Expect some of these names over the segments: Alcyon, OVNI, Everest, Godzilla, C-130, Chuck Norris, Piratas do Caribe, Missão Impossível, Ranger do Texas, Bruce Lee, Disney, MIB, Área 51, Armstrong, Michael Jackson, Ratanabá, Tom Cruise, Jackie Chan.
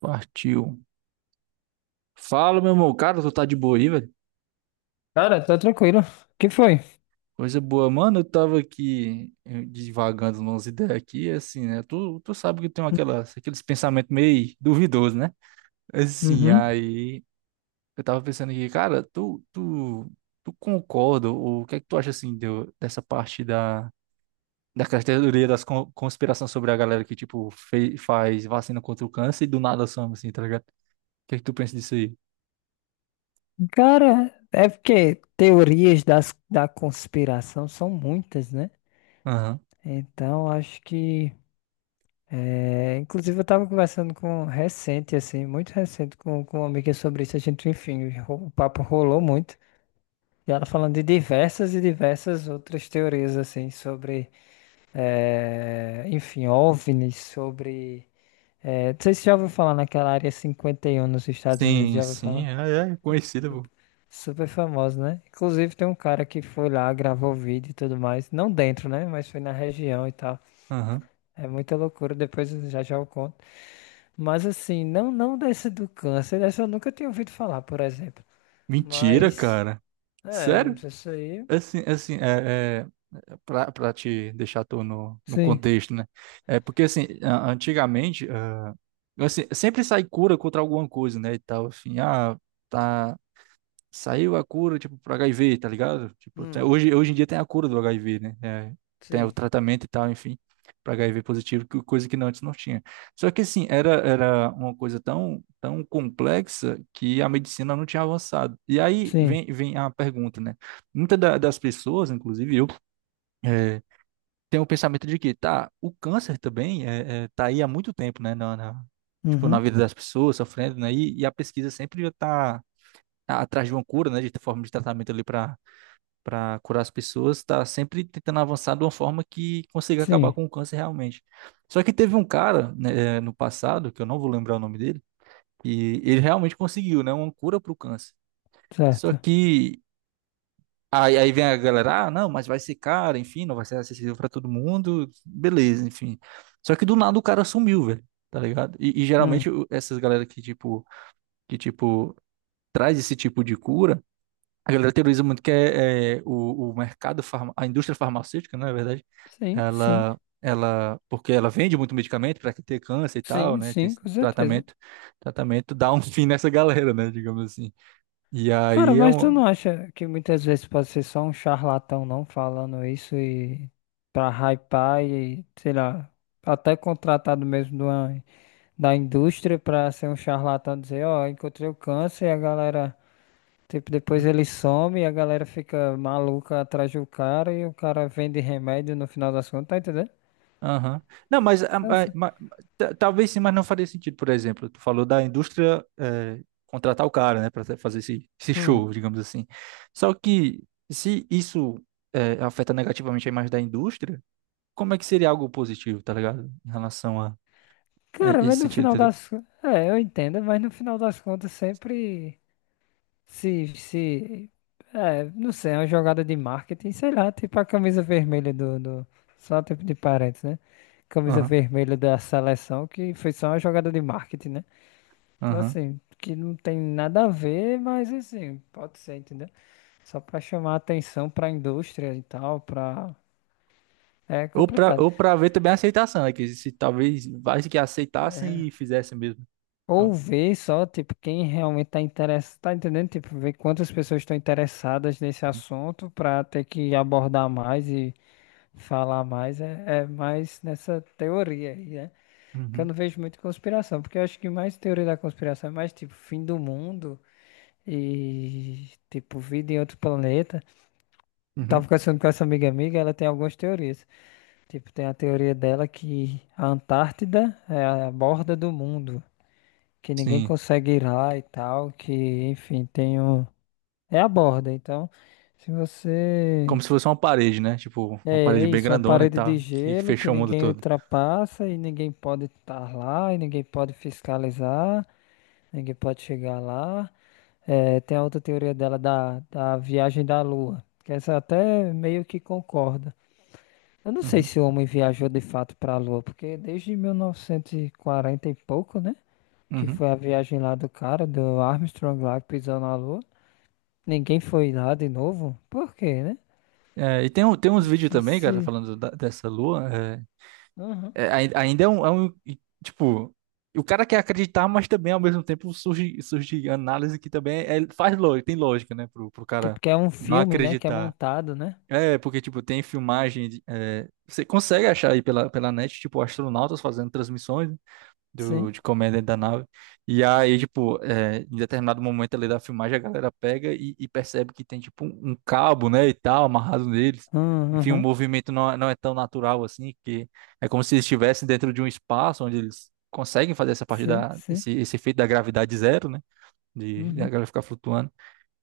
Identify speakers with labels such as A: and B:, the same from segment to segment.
A: Partiu. Fala, meu irmão. Cara, tu tá de boa aí, velho?
B: Cara, tá tranquilo. O que foi?
A: Coisa boa, mano. Eu tava aqui divagando umas ideias aqui, assim, né? Tu sabe que eu tenho aquelas, aqueles pensamentos meio duvidosos, né? Assim,
B: Uhum.
A: aí eu tava pensando aqui, cara, tu concorda? Ou o que é que tu acha, assim, dessa parte da, da teoria das conspirações sobre a galera que, tipo, faz vacina contra o câncer e do nada some, assim, tá ligado? O que é que tu pensa disso aí?
B: Cara, é porque teorias da conspiração são muitas, né?
A: Aham.
B: Então, acho que. Inclusive, eu tava conversando com recente, assim, muito recente, com uma amiga sobre isso. A gente, enfim, o papo rolou muito. E ela falando de diversas e diversas outras teorias, assim, sobre. Enfim, OVNIs, sobre. Não sei se você já ouviu falar naquela área 51 nos Estados Unidos,
A: Sim,
B: já ouviu
A: sim,
B: falar?
A: é, é conhecida, pô.
B: Super famoso, né? Inclusive tem um cara que foi lá, gravou vídeo e tudo mais. Não dentro, né? Mas foi na região e tal.
A: Aham.
B: É muita loucura, depois eu já já eu conto. Mas assim, não desse do câncer, dessa eu nunca tinha ouvido falar, por exemplo.
A: Mentira,
B: Mas,
A: cara.
B: não
A: Sério?
B: sei se aí.
A: É assim, é assim, é pra, pra te deixar tu no, no
B: Sim,
A: contexto, né? É porque, assim, antigamente, ah, assim, sempre sai cura contra alguma coisa, né, e tal, assim, ah, tá, saiu a cura, tipo, pro HIV, tá ligado? Tipo, até
B: hum,
A: hoje, hoje em dia tem a cura do HIV, né? É, tem o
B: sim.
A: tratamento e tal, enfim, para HIV positivo, coisa que não, antes não tinha. Só que, assim, era, era uma coisa tão, tão complexa que a medicina não tinha avançado. E aí
B: Sim.
A: vem, vem a pergunta, né? Muitas das pessoas, inclusive eu, é, tem o pensamento de que, tá, o câncer também tá aí há muito tempo, né? Na, tipo, na
B: Uhum.
A: vida das pessoas, sofrendo, né? E a pesquisa sempre já tá atrás de uma cura, né, de forma de tratamento ali para para curar as pessoas, está sempre tentando avançar de uma forma que consiga acabar
B: Sim,
A: com o câncer realmente. Só que teve um cara, né, no passado, que eu não vou lembrar o nome dele, e ele realmente conseguiu, né, uma cura para o câncer. Só
B: certo.
A: que aí, aí vem a galera, ah, não, mas vai ser caro, enfim, não vai ser acessível para todo mundo, beleza, enfim. Só que do nada o cara sumiu, velho. Tá ligado? E
B: Hum.
A: geralmente essas galera que tipo traz esse tipo de cura. A galera teoriza muito que é, é o mercado, farma, a indústria farmacêutica, né, na verdade,
B: Sim, sim.
A: ela, porque ela vende muito medicamento para quem tem câncer e tal,
B: Sim,
A: né? Tem
B: sim,
A: esse
B: com certeza.
A: tratamento, tratamento dá um fim nessa galera, né? Digamos assim. E
B: Cara,
A: aí é
B: mas tu
A: um.
B: não acha que muitas vezes pode ser só um charlatão não falando isso e pra hypar e, sei lá, até contratado mesmo de da indústria pra ser um charlatão dizer, ó, encontrei o câncer e a galera, tipo, depois ele some e a galera fica maluca atrás do cara e o cara vende remédio no final das contas, tá entendendo?
A: Aham. Não, mas, ah,
B: Então,
A: ah,
B: assim,
A: talvez sim, mas não faria sentido, por exemplo, tu falou da indústria contratar o cara, né, para fazer esse, esse
B: hum.
A: show, digamos assim. Só que se isso afeta negativamente a imagem da indústria, como é que seria algo positivo, tá ligado? Em relação a
B: Cara,
A: esse
B: mas no
A: sentido,
B: final
A: entendeu?
B: das... É, eu entendo, mas no final das contas sempre... Se, não sei, é uma jogada de marketing, sei lá, tipo a camisa vermelha do, só tipo de parênteses, né? Camisa
A: Aham,
B: vermelha da seleção, que foi só uma jogada de marketing, né? Então,
A: aham.
B: assim, que não tem nada a ver, mas assim, pode ser, entendeu? Só pra chamar atenção pra indústria e tal, pra. É complicado.
A: Ou pra ver também a aceitação, né? Que se talvez vários que aceitassem
B: É.
A: e fizessem mesmo.
B: Ou
A: Então,
B: ver só, tipo, quem realmente tá interessado, tá entendendo? Tipo, ver quantas pessoas estão interessadas nesse
A: uhum,
B: assunto pra ter que abordar mais e falar mais é mais nessa teoria aí, né? Que eu
A: uhum,
B: não vejo muito conspiração, porque eu acho que mais teoria da conspiração é mais tipo fim do mundo e tipo vida em outro planeta. Eu tava
A: uhum.
B: conversando com essa amiga amiga, ela tem algumas teorias. Tipo, tem a teoria dela que a Antártida é a borda do mundo, que ninguém
A: Sim.
B: consegue ir lá e tal, que enfim, tem um... É a borda, então se você...
A: Como se fosse uma parede, né? Tipo,
B: É,
A: uma parede
B: é
A: bem
B: isso, uma
A: grandona e
B: parede de
A: tal, que
B: gelo que
A: fechou o mundo
B: ninguém
A: todo.
B: ultrapassa e ninguém pode estar lá, e ninguém pode fiscalizar, ninguém pode chegar lá. É, tem a outra teoria dela da viagem da Lua, que essa eu até meio que concorda. Eu não sei
A: Uhum,
B: se o homem viajou de fato para a Lua, porque desde 1940 e quarenta e pouco, né? Que
A: uhum.
B: foi a viagem lá do cara, do Armstrong lá que pisou na Lua. Ninguém foi lá de novo. Por quê, né?
A: É, e tem, tem uns vídeos
B: Se,
A: também, cara,
B: se...
A: falando dessa lua. É, é, ainda é um, e, tipo, o cara quer acreditar, mas também ao mesmo tempo surge, surge análise que também é, é, faz lógica, tem lógica, né? Pro, pro
B: Tipo
A: cara
B: que é um
A: não
B: filme, né? Que é
A: acreditar.
B: montado, né?
A: É, porque, tipo, tem filmagem. É, você consegue achar aí pela, pela net, tipo, astronautas fazendo transmissões do,
B: Sim.
A: de comer dentro da nave. E aí, tipo, é, em determinado momento ali da filmagem, a galera pega e percebe que tem, tipo, um cabo, né, e tal, amarrado neles. Enfim, o
B: Uhum,
A: movimento não, não é tão natural assim, que é como se eles estivessem dentro de um espaço onde eles conseguem fazer essa parte
B: sim,
A: da,
B: sim.
A: esse efeito da gravidade zero, né, de a
B: Uhum.
A: galera ficar flutuando.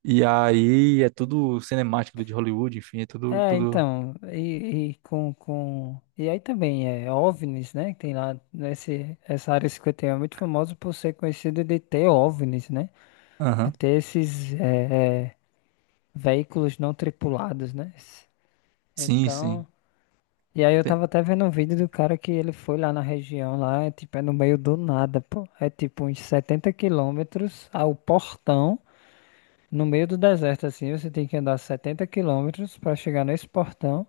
A: E aí é tudo cinemático de Hollywood, enfim, é tudo,
B: É,
A: tudo...
B: então, e E aí também é OVNIs, né? Que tem lá nesse, essa área 51 é muito famosa por ser conhecida de ter OVNIs, né? De
A: Aham,
B: ter esses veículos não tripulados, né?
A: sim, sim.
B: Então... E aí eu
A: Tem...
B: tava até vendo um vídeo do cara que ele foi lá na região, lá, é, tipo, é no meio do nada, pô. É tipo uns 70 quilômetros ao portão. No meio do deserto, assim, você tem que andar 70 quilômetros para chegar nesse portão.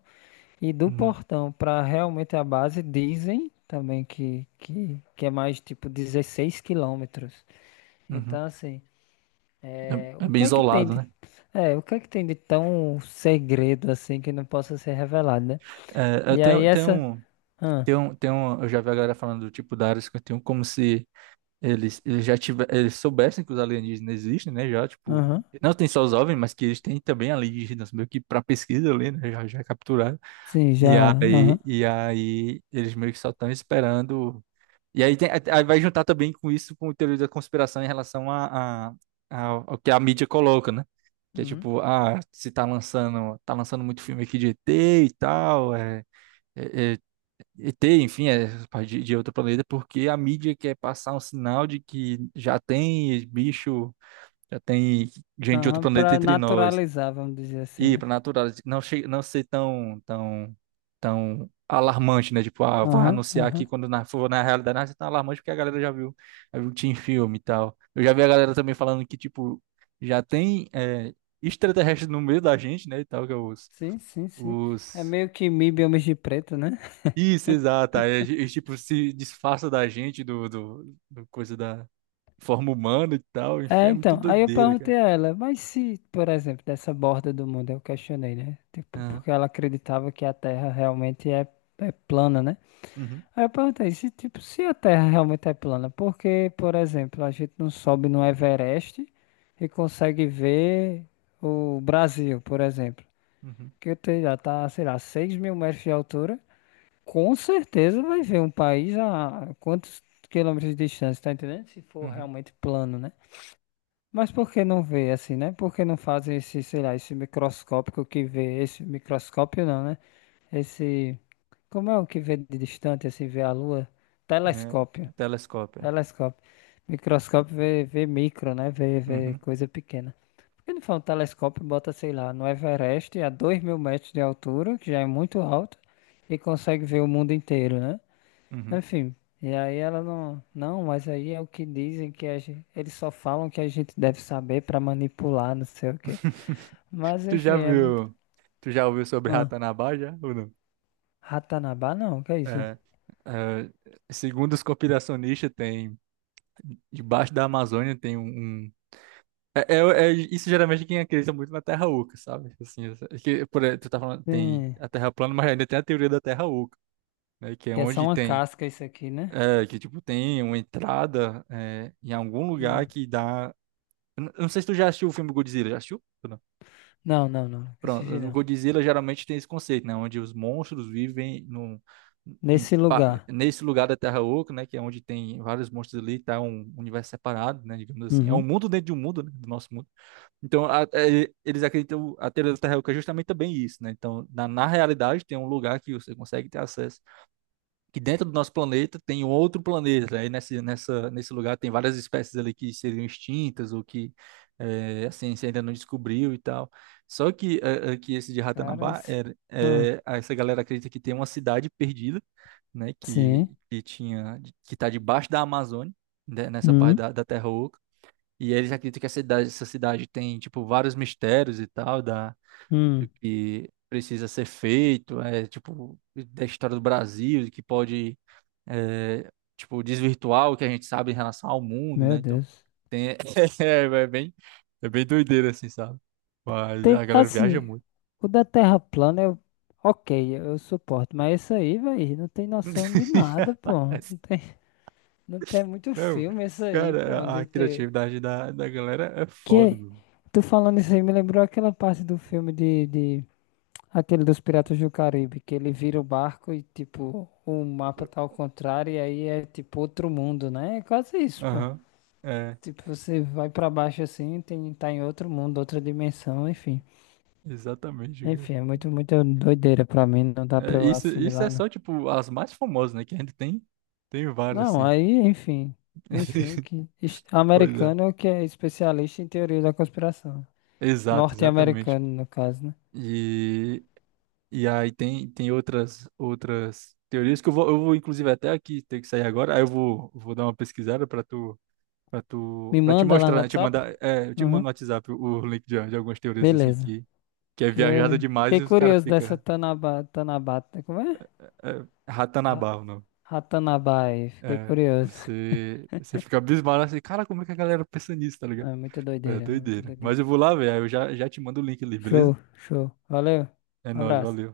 B: E do
A: Uhum,
B: portão para realmente a base, dizem também que é mais tipo 16 quilômetros.
A: uhum.
B: Então, assim, é,
A: É, é
B: o
A: bem
B: que é que tem
A: isolado,
B: de,
A: né?
B: o que é que tem de tão segredo assim que não possa ser revelado, né?
A: É, eu
B: E aí
A: tenho,
B: essa. Ah,
A: tem um, tem um, eu já vi a galera falando do tipo da Área 51 como se eles, eles já tiver, eles soubessem que os alienígenas existem, né? Já, tipo,
B: aham,
A: não tem só os OVNIs, mas que eles têm também alienígenas, meio que para pesquisa ali, né? Já, já capturaram.
B: sim, já. Aham.
A: E aí eles meio que só estão esperando. E aí, tem, aí vai juntar também com isso, com o teoria da conspiração em relação a, ao que a mídia coloca, né? Que é
B: Uhum.
A: tipo, ah, se tá lançando, tá lançando muito filme aqui de ET e tal, é. é, é, e ter, enfim, é, de outro planeta, porque a mídia quer passar um sinal de que já tem bicho, já tem gente de outro
B: Aham,
A: planeta
B: para
A: entre nós.
B: naturalizar, vamos dizer assim,
A: E
B: né?
A: para natural, não, não ser tão, tão, tão alarmante, né? Tipo, ah, vai
B: Aham,
A: anunciar aqui
B: aham.
A: quando na, for na realidade, não, isso é tão alarmante porque a galera já viu tinha em filme e tal. Eu já vi a galera também falando que, tipo, já tem é, extraterrestre no meio da gente, né? E tal, que é os.
B: Sim, sim, sim. É
A: Os
B: meio que MIB homens de preto, né?
A: isso, exato. Aí eles, tipo, se disfarça da gente, do, do, do coisa da forma humana e tal. Enfim,
B: É,
A: é muito
B: então, aí eu
A: doideira, cara.
B: perguntei a ela, mas se, por exemplo, dessa borda do mundo, eu questionei, né? Tipo,
A: Aham.
B: porque ela acreditava que a Terra realmente é plana, né?
A: Uhum.
B: Aí eu perguntei, se, tipo, se a Terra realmente é plana, por que, por exemplo, a gente não sobe no Everest e consegue ver o Brasil, por exemplo?
A: Uhum.
B: Já tá, sei lá, 6 mil metros de altura. Com certeza vai ver um país a quantos quilômetros de distância, tá entendendo? Se for
A: Uhum.
B: realmente plano, né? Mas por que não vê assim, né? Por que não fazem esse, sei lá, esse microscópico que vê, esse microscópio não, né? Esse, como é o que vê de distante, assim, vê a lua?
A: Né?
B: Telescópio,
A: O telescópio. É.
B: telescópio. Microscópio vê, vê micro, né? Vê, vê
A: Uhum.
B: coisa pequena. Por que não faz um telescópio e bota, sei lá, no Everest a 2.000 metros de altura, que já é muito alto, e consegue ver o mundo inteiro, né?
A: Uhum.
B: Enfim, e aí ela não, não, mas aí é o que dizem que a gente, eles só falam que a gente deve saber pra manipular, não sei o quê. Mas
A: Tu
B: enfim,
A: já
B: é muito.
A: viu? Tu já ouviu sobre
B: Ah,
A: Ratanabá já? Ou não?
B: Ratanabá não, que é isso?
A: É, é, segundo os conspiracionistas, tem debaixo da Amazônia tem um, um- é, é isso, geralmente quem acredita muito na Terra Oca, sabe? Assim, que, por, tu tá falando, tem
B: Sim,
A: a Terra plana, mas ainda tem a teoria da Terra Oca, né? Que é
B: que é só
A: onde
B: uma
A: tem,
B: casca isso aqui, né?
A: é, que tipo tem uma entrada é, em algum lugar
B: Hum.
A: que dá. Eu não sei se tu já assistiu o filme Godzilla, já assistiu? Ou não?
B: Não, não, não, esse
A: Pronto,
B: jeito
A: o
B: não.
A: Godzilla geralmente tem esse conceito, né? Onde os monstros vivem num,
B: Nesse lugar.
A: nesse lugar da Terra Oca, né? Que é onde tem vários monstros ali, tá um universo separado, né? Digamos assim, é um
B: Uhum.
A: mundo dentro de um mundo, né? Do nosso mundo. Então, é, eles acreditam a teoria da Terra Oca é justamente também isso, né? Então, na, na realidade, tem um lugar que você consegue ter acesso, que dentro do nosso planeta tem um outro planeta. Aí nessa, nessa, nesse lugar tem várias espécies ali que seriam extintas ou que assim, a ciência ainda não descobriu e tal. Só que, que esse de
B: Cara,
A: Ratanabá,
B: isso.
A: era,
B: Ah,
A: essa galera acredita que tem uma cidade perdida, né,
B: sim.
A: que tinha, que está debaixo da Amazônia, né, nessa parte
B: Hum,
A: da, da Terra Oca. E eles acreditam que essa cidade tem, tipo, vários mistérios e tal, da, do
B: hum.
A: que precisa ser feito, é, tipo, da história do Brasil, que pode é, tipo, desvirtuar o que a gente sabe em relação ao mundo, né?
B: Meu
A: Então,
B: Deus.
A: tem, é, é bem doideira, assim, sabe? Mas
B: Tem,
A: a galera viaja
B: assim,
A: muito.
B: o da Terra plana, eu, ok, eu suporto, mas isso aí, velho, não tem noção de nada, pô. Não tem, não tem é muito
A: Não,
B: filme isso aí, pô,
A: cara, a
B: de ter...
A: criatividade da, da galera é
B: Que,
A: foda,
B: é,
A: meu.
B: Tu falando isso aí, me lembrou aquela parte do filme Aquele dos Piratas do Caribe, que ele vira o barco e, tipo, o mapa tá ao contrário e aí é, tipo, outro mundo, né? É quase isso, pô.
A: Aham, é,
B: Tipo, você vai pra baixo assim, tá em outro mundo, outra dimensão, enfim.
A: exatamente, cara.
B: Enfim, é muito, muito doideira pra mim, não dá
A: É,
B: pra eu
A: isso é
B: assimilar, não.
A: só, tipo, as mais famosas, né? Que a gente tem, tem várias,
B: Não,
A: assim.
B: aí, enfim. Enfim, que
A: Pois é,
B: americano que é especialista em teoria da conspiração.
A: exato, exatamente.
B: Norte-americano, no caso, né?
A: E e aí tem, tem outras outras teorias que eu vou inclusive até aqui ter que sair agora. Aí eu vou, vou dar uma pesquisada para tu para tu
B: Me
A: para te
B: manda lá no
A: mostrar, né? Te
B: WhatsApp?
A: mandar, é, eu te mando
B: Uhum.
A: no WhatsApp o link de algumas teorias assim
B: Beleza.
A: que é viajada
B: Porque
A: demais
B: fiquei
A: e os caras
B: curioso dessa
A: fica
B: Tanaba, Tanabata, como é?
A: é,
B: Ra-
A: Ratanabá, não.
B: Ratanabai, fiquei
A: É,
B: curioso.
A: você fica abismado assim, cara, como é que a galera pensa nisso, tá ligado?
B: Não, é muito
A: É
B: doideira, é muito
A: doideira. Mas eu
B: doideira.
A: vou lá, velho, aí eu já te mando o link ali, beleza?
B: Show, show. Valeu.
A: É nóis,
B: Abraço.
A: valeu.